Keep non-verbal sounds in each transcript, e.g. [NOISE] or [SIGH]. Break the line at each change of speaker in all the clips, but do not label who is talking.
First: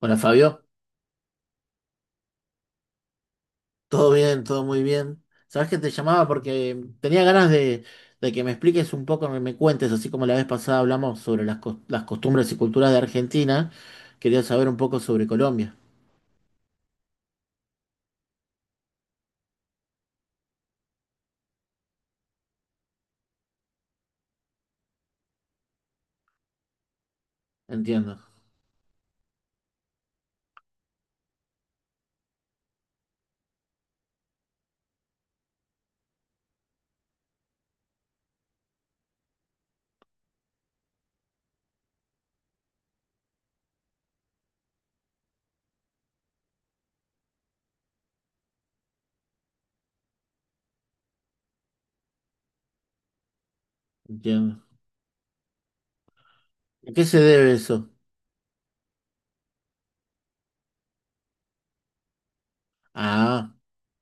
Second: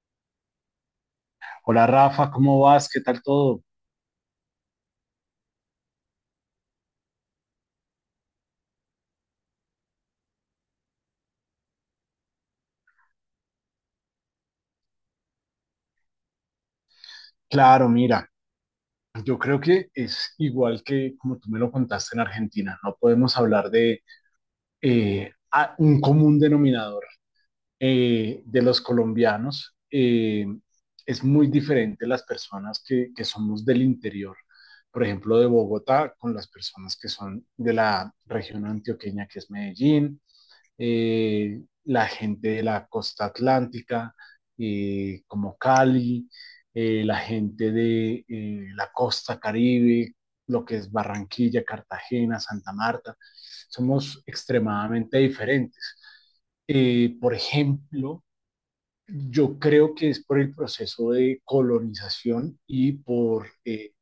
Hola Fabio,
Hola Rafa, ¿cómo vas? ¿Qué tal todo?
todo bien, todo muy bien. Sabes que te llamaba porque tenía ganas de que me expliques un poco, me cuentes, así como la vez pasada hablamos sobre las costumbres y culturas de Argentina, quería saber un poco sobre Colombia.
Claro, mira, yo creo que es igual que como tú me lo contaste en Argentina, no podemos hablar de un común denominador
Entiendo,
de los colombianos. Es muy diferente las personas que somos del interior, por ejemplo, de Bogotá, con las personas que son de la región antioqueña, que es Medellín, la gente de la costa atlántica, como Cali, la gente de la costa Caribe, lo que es Barranquilla, Cartagena, Santa Marta, somos
entiendo.
extremadamente diferentes.
¿A qué se
Por
debe eso?
ejemplo, yo creo que es por el proceso de colonización y por
Ah,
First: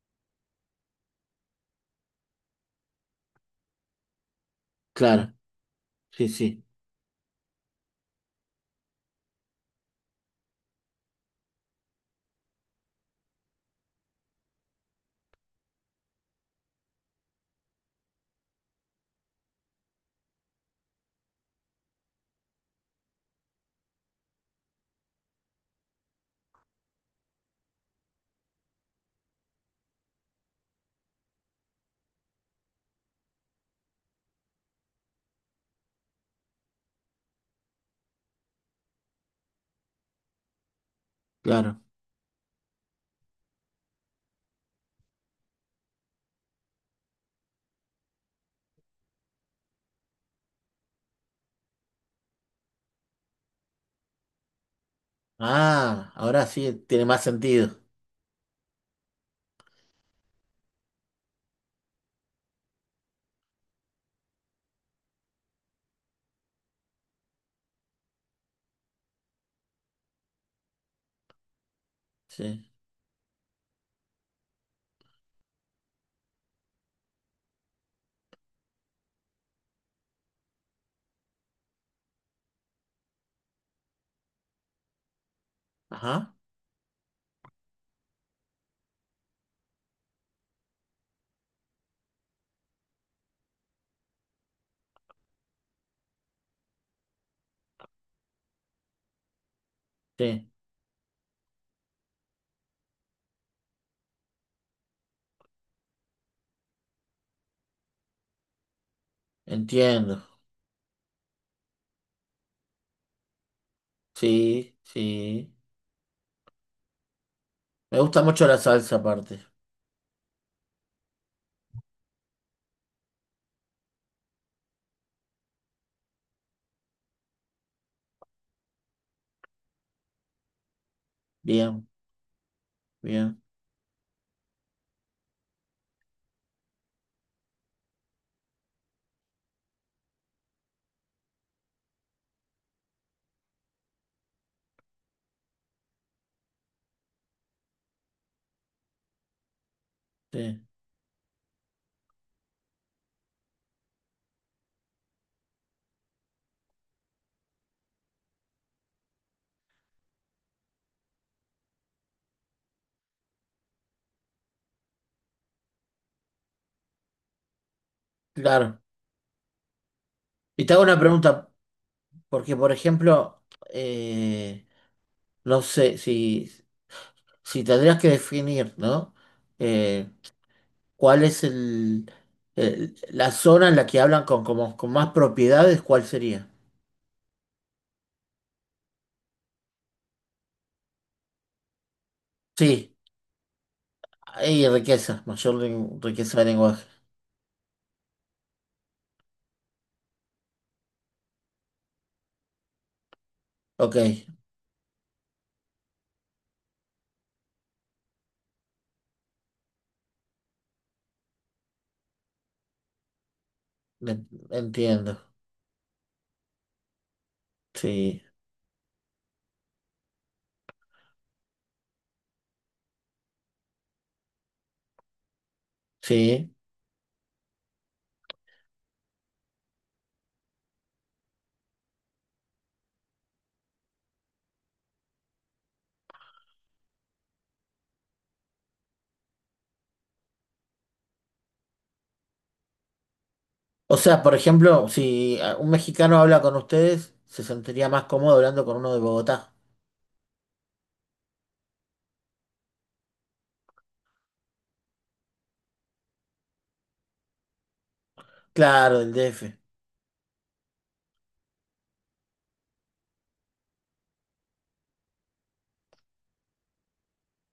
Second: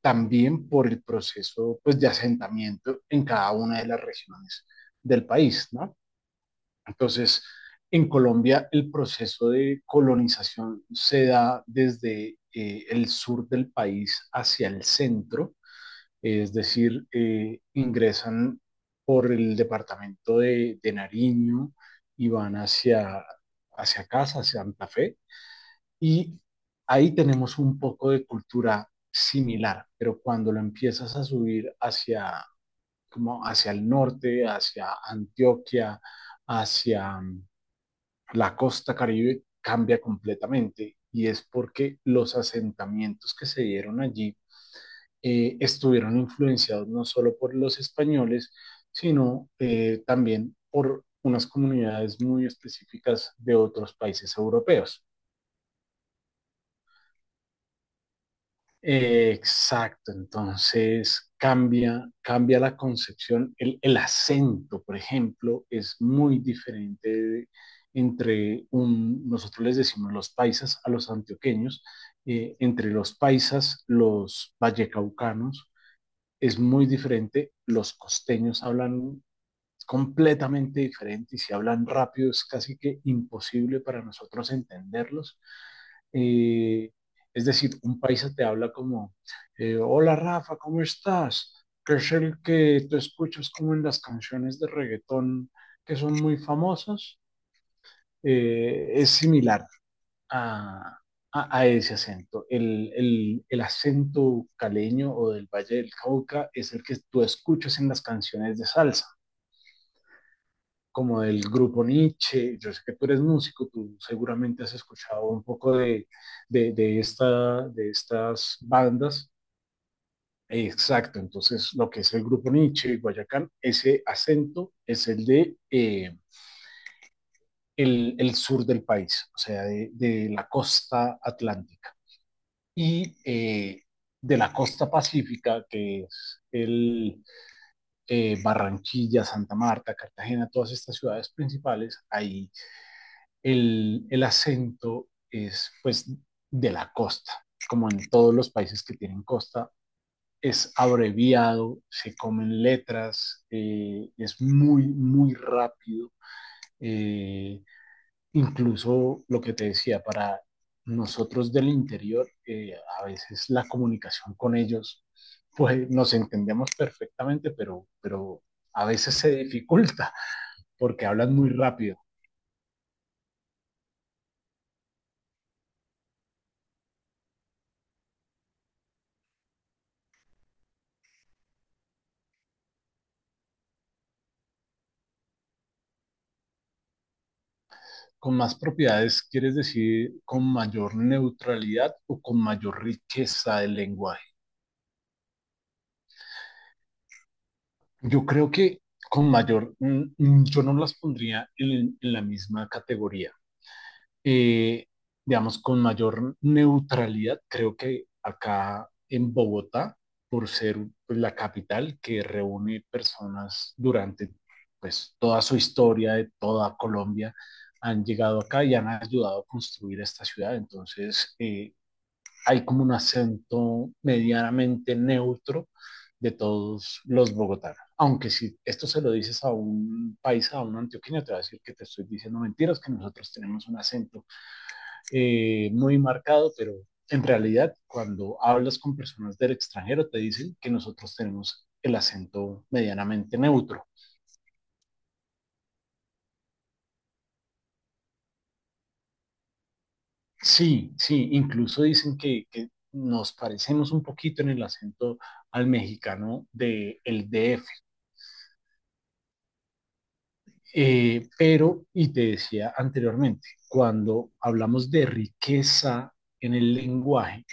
también por el proceso, pues, de asentamiento en cada una de las regiones del
claro,
país, ¿no?
sí, sí,
Entonces, en Colombia el proceso de colonización se da desde el sur del país hacia el centro, es decir, ingresan por el departamento de Nariño y van hacia, hacia casa, hacia Santa Fe, y ahí tenemos un poco de cultura similar, pero cuando lo empiezas a subir hacia, como hacia el norte, hacia Antioquia, hacia la costa Caribe cambia completamente, y es
claro.
porque los asentamientos que se dieron allí estuvieron influenciados no solo por los españoles, sino también por unas comunidades muy específicas de otros países europeos.
Ah, ahora sí tiene más sentido.
Exacto, entonces cambia, cambia la concepción. El acento, por ejemplo, es muy diferente entre nosotros les decimos los paisas a los antioqueños,
Sí,
entre los paisas, los vallecaucanos, es muy diferente. Los costeños hablan completamente diferente, y si hablan rápido es casi que imposible para nosotros entenderlos.
ajá,
Eh, es decir, un paisa te habla como, hola Rafa, ¿cómo estás? Que es el que tú escuchas como en las canciones de reggaetón que son muy famosas. Es similar
sí,
a, a ese acento. El acento caleño o del Valle del Cauca es el que tú escuchas en las canciones de salsa
entiendo.
como del grupo Nietzsche. Yo sé que tú eres músico, tú seguramente has
Sí,
escuchado un
sí.
poco de esta, de
Me gusta mucho la
estas
salsa
bandas.
aparte.
Exacto, entonces lo que es el grupo Nietzsche y Guayacán, ese acento es el de sur del país, o sea, de la costa
Bien,
atlántica. Y
bien,
eh, de la costa pacífica, que es el Barranquilla, Santa Marta, Cartagena, todas estas ciudades principales. Ahí el acento es, pues, de la costa, como en todos los países que tienen costa,
sí.
es abreviado, se comen letras, es muy, muy rápido. Eh, Incluso lo que te decía, para nosotros del interior, a veces la comunicación con ellos, pues nos entendemos perfectamente, pero
Claro.
a veces se dificulta
Y te hago una
porque hablan muy
pregunta,
rápido.
porque por ejemplo, eh, no sé, si tendrías que definir, ¿no? Eh, ¿Cuál es la zona en la que hablan con, como, con más propiedades? ¿Cuál sería?
Con más propiedades, ¿quieres decir con mayor neutralidad o con mayor
Sí,
riqueza del lenguaje?
hay riqueza, riqueza de lenguaje.
Yo creo que con mayor, yo no las pondría en la misma categoría.
Ok,
Eh, digamos, con mayor neutralidad, creo que acá en Bogotá, por ser, pues, la capital que reúne personas durante,
entiendo.
pues, toda su historia de toda Colombia, han
Sí,
llegado acá y han ayudado a construir esta ciudad. Entonces, hay como un acento medianamente neutro de
sí.
todos los bogotanos. Aunque si esto se lo dices a un país, a un antioqueño, te va a decir que te estoy diciendo mentiras, que nosotros tenemos un acento muy marcado, pero en realidad cuando hablas con personas del extranjero te dicen que nosotros tenemos el acento medianamente neutro.
O sea, por ejemplo, si un mexicano habla con ustedes, se sentiría más cómodo hablando con uno de Bogotá.
Sí, sí, incluso dicen que nos parecemos un poquito en el acento al mexicano del de DF.
Claro, del DF.
Pero, y te decía anteriormente, cuando hablamos de riqueza en el lenguaje,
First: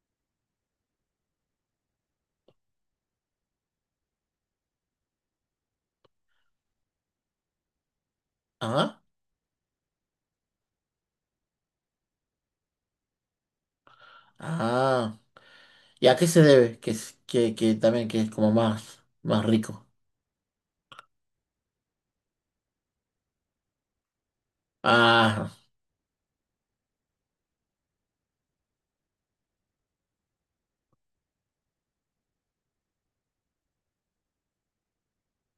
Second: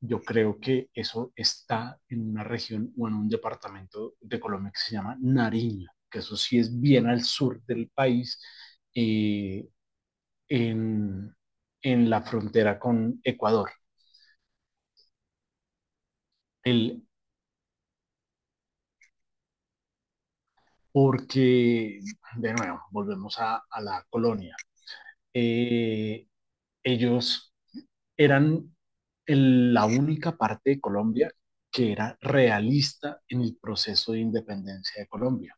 yo creo que eso está en una región o en un departamento de Colombia que se llama Nariño, que eso sí es bien al sur del país,
Ajá.
eh, en, en la frontera con Ecuador.
Ah, ah. ¿Y a qué se debe? Que,
El,
que también que es como más, más rico.
Porque, de nuevo, volvemos a la colonia.
Ah,
Eh, Ellos eran la única parte de Colombia que era realista en el proceso de independencia de Colombia.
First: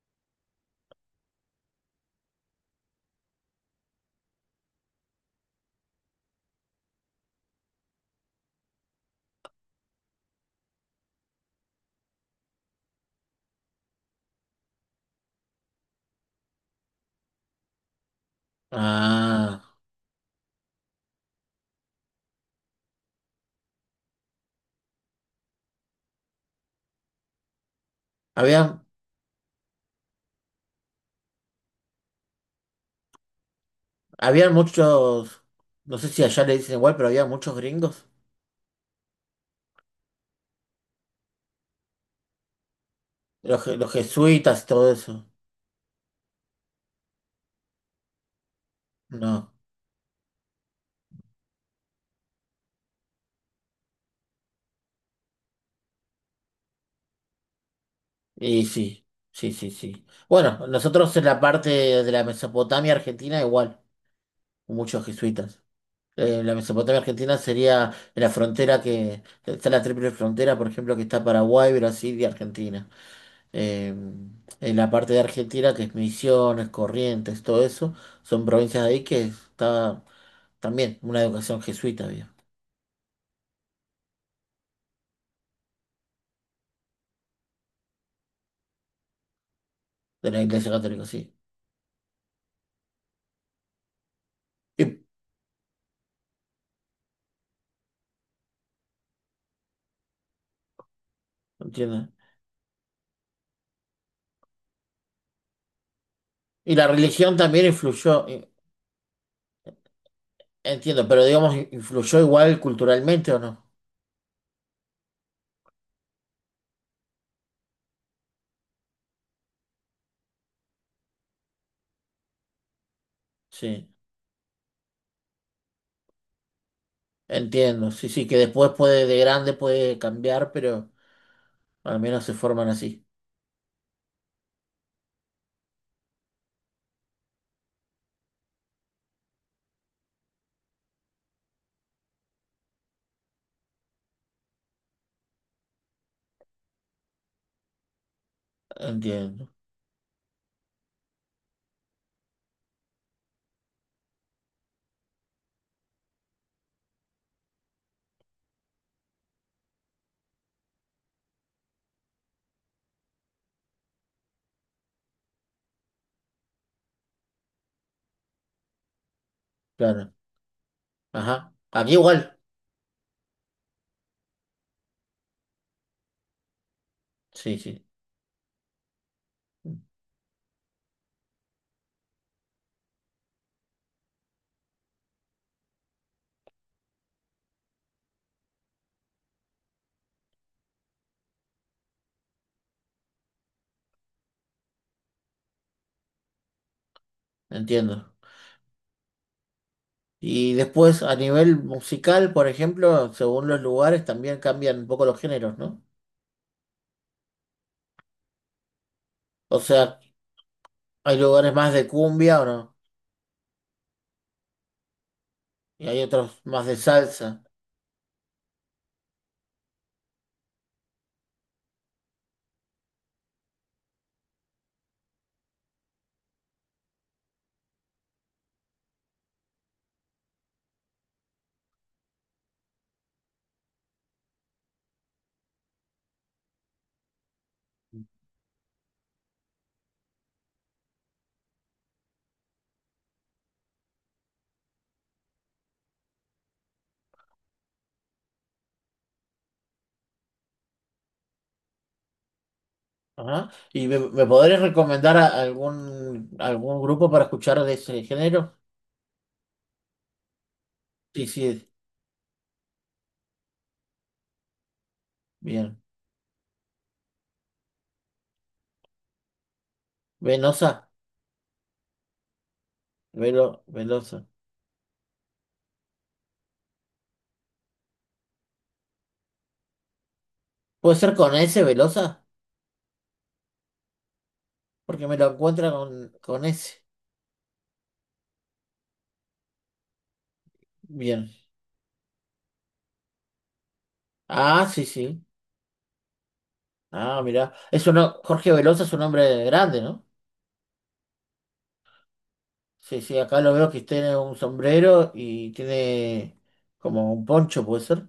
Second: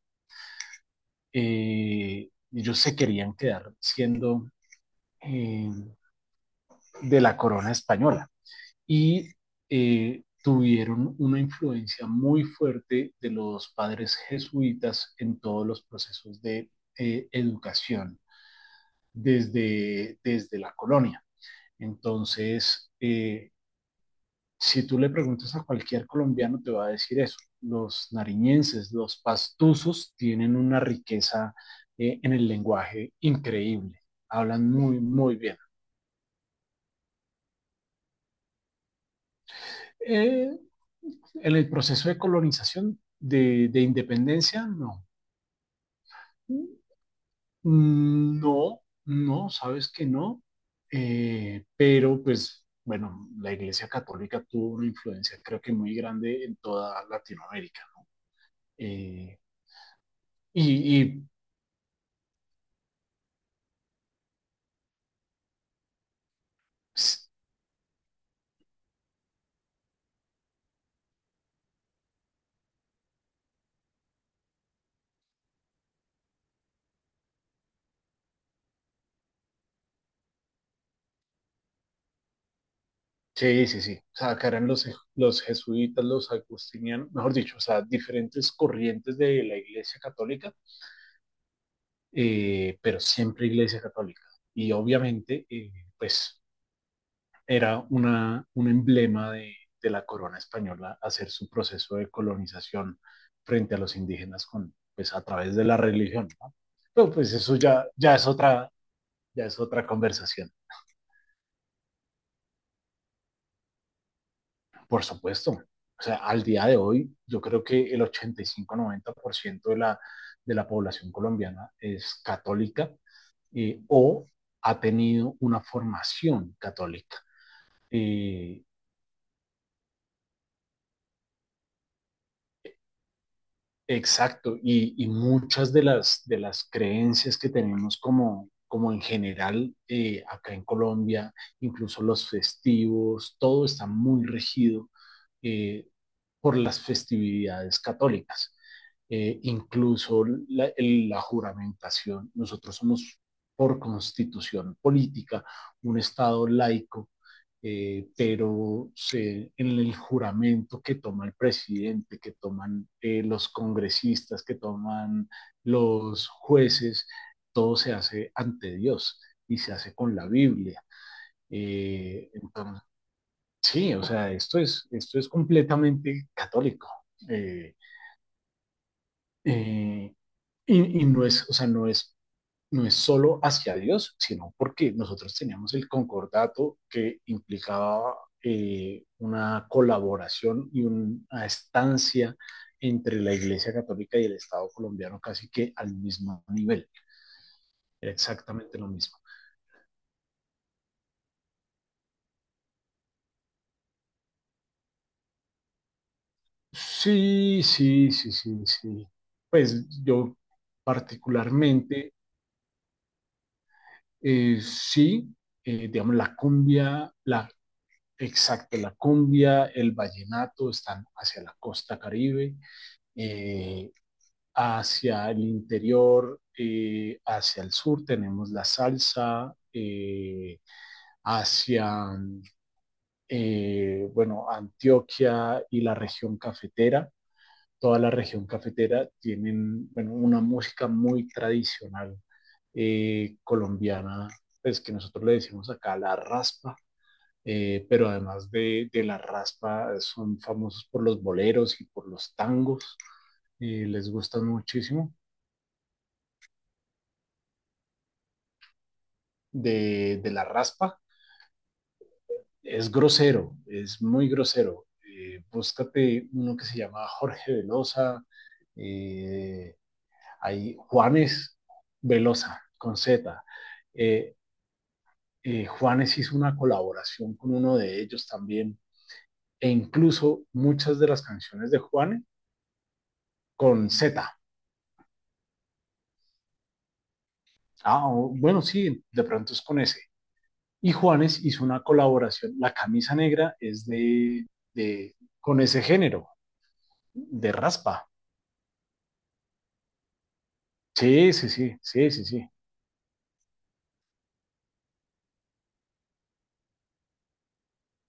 Ellos se querían quedar siendo eh, de la corona española, y tuvieron una influencia muy fuerte de los padres jesuitas en todos los procesos de educación
ah.
desde la colonia. Entonces, si tú le preguntas a cualquier colombiano, te va a decir eso. Los
Había,
nariñenses, los pastusos, tienen una riqueza en el lenguaje increíble.
había
Hablan muy, muy
muchos,
bien.
no sé si allá le dicen igual, pero había muchos gringos.
Eh, en el proceso de colonización,
Los,
de
los jesuitas y
independencia,
todo
no.
eso.
No, no,
No.
sabes que no. Pero, pues, bueno, la Iglesia Católica tuvo una influencia, creo que muy grande, en toda Latinoamérica, ¿no?
Y sí,
Eh,
sí, sí, sí.
y,
Bueno, nosotros en
y
la parte de la Mesopotamia argentina igual, muchos jesuitas. La Mesopotamia argentina sería en la frontera que está la triple frontera, por ejemplo, que está Paraguay, Brasil y Argentina. eh, en la parte de Argentina, que es Misiones, Corrientes, todo eso, son provincias de ahí que está también una educación jesuita había,
Sí, sí, sí. O sea, que eran los, los jesuitas, los agustinianos, mejor dicho, o sea, diferentes corrientes de la Iglesia
de la
Católica,
Iglesia Católica, sí.
pero siempre Iglesia Católica. Y
Y,
obviamente, pues, era una, un emblema de la corona española hacer su proceso
¿entiendes?
de colonización frente a los indígenas con, pues, a través de la religión, ¿no?
Y la
Pero pues
religión
eso
también
ya,
influyó,
ya es otra conversación.
entiendo, pero digamos, influyó igual culturalmente o no.
Por supuesto. O sea, al día de hoy, yo creo que el 85, 90% de la población colombiana es católica,
Sí,
o ha tenido una formación católica.
entiendo, sí, sí, que
Eh,
después puede, de grande puede cambiar, pero al menos se forman así.
Exacto, y muchas de las creencias que tenemos como, como en general, acá en Colombia, incluso los festivos, todo está muy regido eh, por las festividades católicas.
Entiendo,
Incluso la, la juramentación, nosotros somos por constitución política un Estado laico, pero se, en el juramento que toma el presidente, que toman los congresistas, que toman los jueces, todo se hace ante Dios y se hace
claro.
con la Biblia.
Ajá, aquí igual,
Entonces, sí, o sea, esto es completamente católico.
sí,
Eh,
sí,
eh, no es, o sea, no es, no es solo hacia Dios, sino porque nosotros teníamos el concordato que implicaba una colaboración y una estancia entre la Iglesia Católica y el Estado colombiano casi que al mismo nivel, era
entiendo.
exactamente lo mismo.
Y después a nivel musical, por ejemplo, según los lugares también cambian un poco los géneros, ¿no?
Sí, sí, sí, sí, sí.
O sea,
Pues yo
hay lugares más de
particularmente,
cumbia o no,
sí,
y hay
digamos, la
otros más de
cumbia,
salsa.
la, exacto, la cumbia, el vallenato están hacia la costa caribe. Eh, Hacia el interior, hacia el sur tenemos la salsa, hacia, bueno, Antioquia y la región cafetera. Toda la región cafetera tienen, bueno, una música muy tradicional colombiana, pues que nosotros le decimos acá la raspa. Pero además de la raspa, son famosos por los boleros y por los tangos,
Ajá. ¿Y
les
me
gustan
podrías
muchísimo.
recomendar algún, algún grupo para escuchar de ese género?
De la raspa
Sí, sí,
es grosero, es muy grosero.
bien.
Búscate uno que se llama Jorge Velosa, eh,
Venosa,
hay Juanes Velosa con Z.
Velosa.
Eh, Juanes hizo una colaboración con uno de ellos también, e incluso
¿Puede
muchas de
ser
las
con ese,
canciones de Juanes
Velosa?
con Z.
Porque me lo encuentra con ese.
Ah, bueno, sí, de pronto es con ese. Y
Bien.
Juanes hizo una colaboración, la camisa negra es
Ah, sí,
de
sí.
con ese género,
Ah,
de
mirá. Es
raspa.
uno, Jorge Velosa es un hombre grande, ¿no?
Sí, sí, sí, sí, sí, sí.
Sí, sí, acá lo veo que tiene un sombrero y tiene como un poncho, puede ser.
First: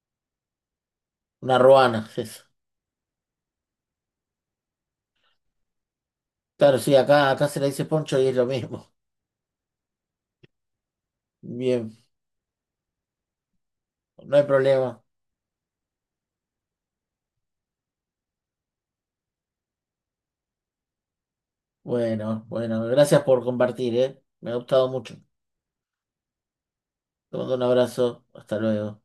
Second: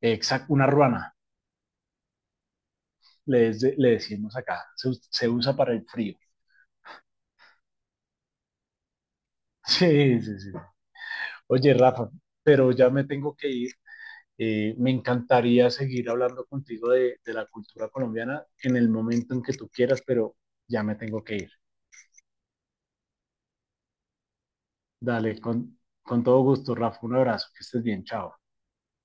Exacto, una ruana,
Una ruana, es eso.
le, le decimos acá, se, se usa para el frío. [LAUGHS]
Claro, sí, acá, acá se le dice poncho y es lo mismo.
Sí, sí, sí.
[LAUGHS]
Oye,
Bien,
Rafa, pero ya me tengo que ir.
no hay
Me
problema.
encantaría seguir hablando contigo de la cultura colombiana en el momento en que tú quieras, pero ya me tengo que ir.
Bueno, bueno, gracias por compartir, ¿eh? Me ha gustado mucho.
Dale, con todo gusto, Rafa, un
Te
abrazo,
mando un
que estés bien,
abrazo.
chao.
Hasta luego.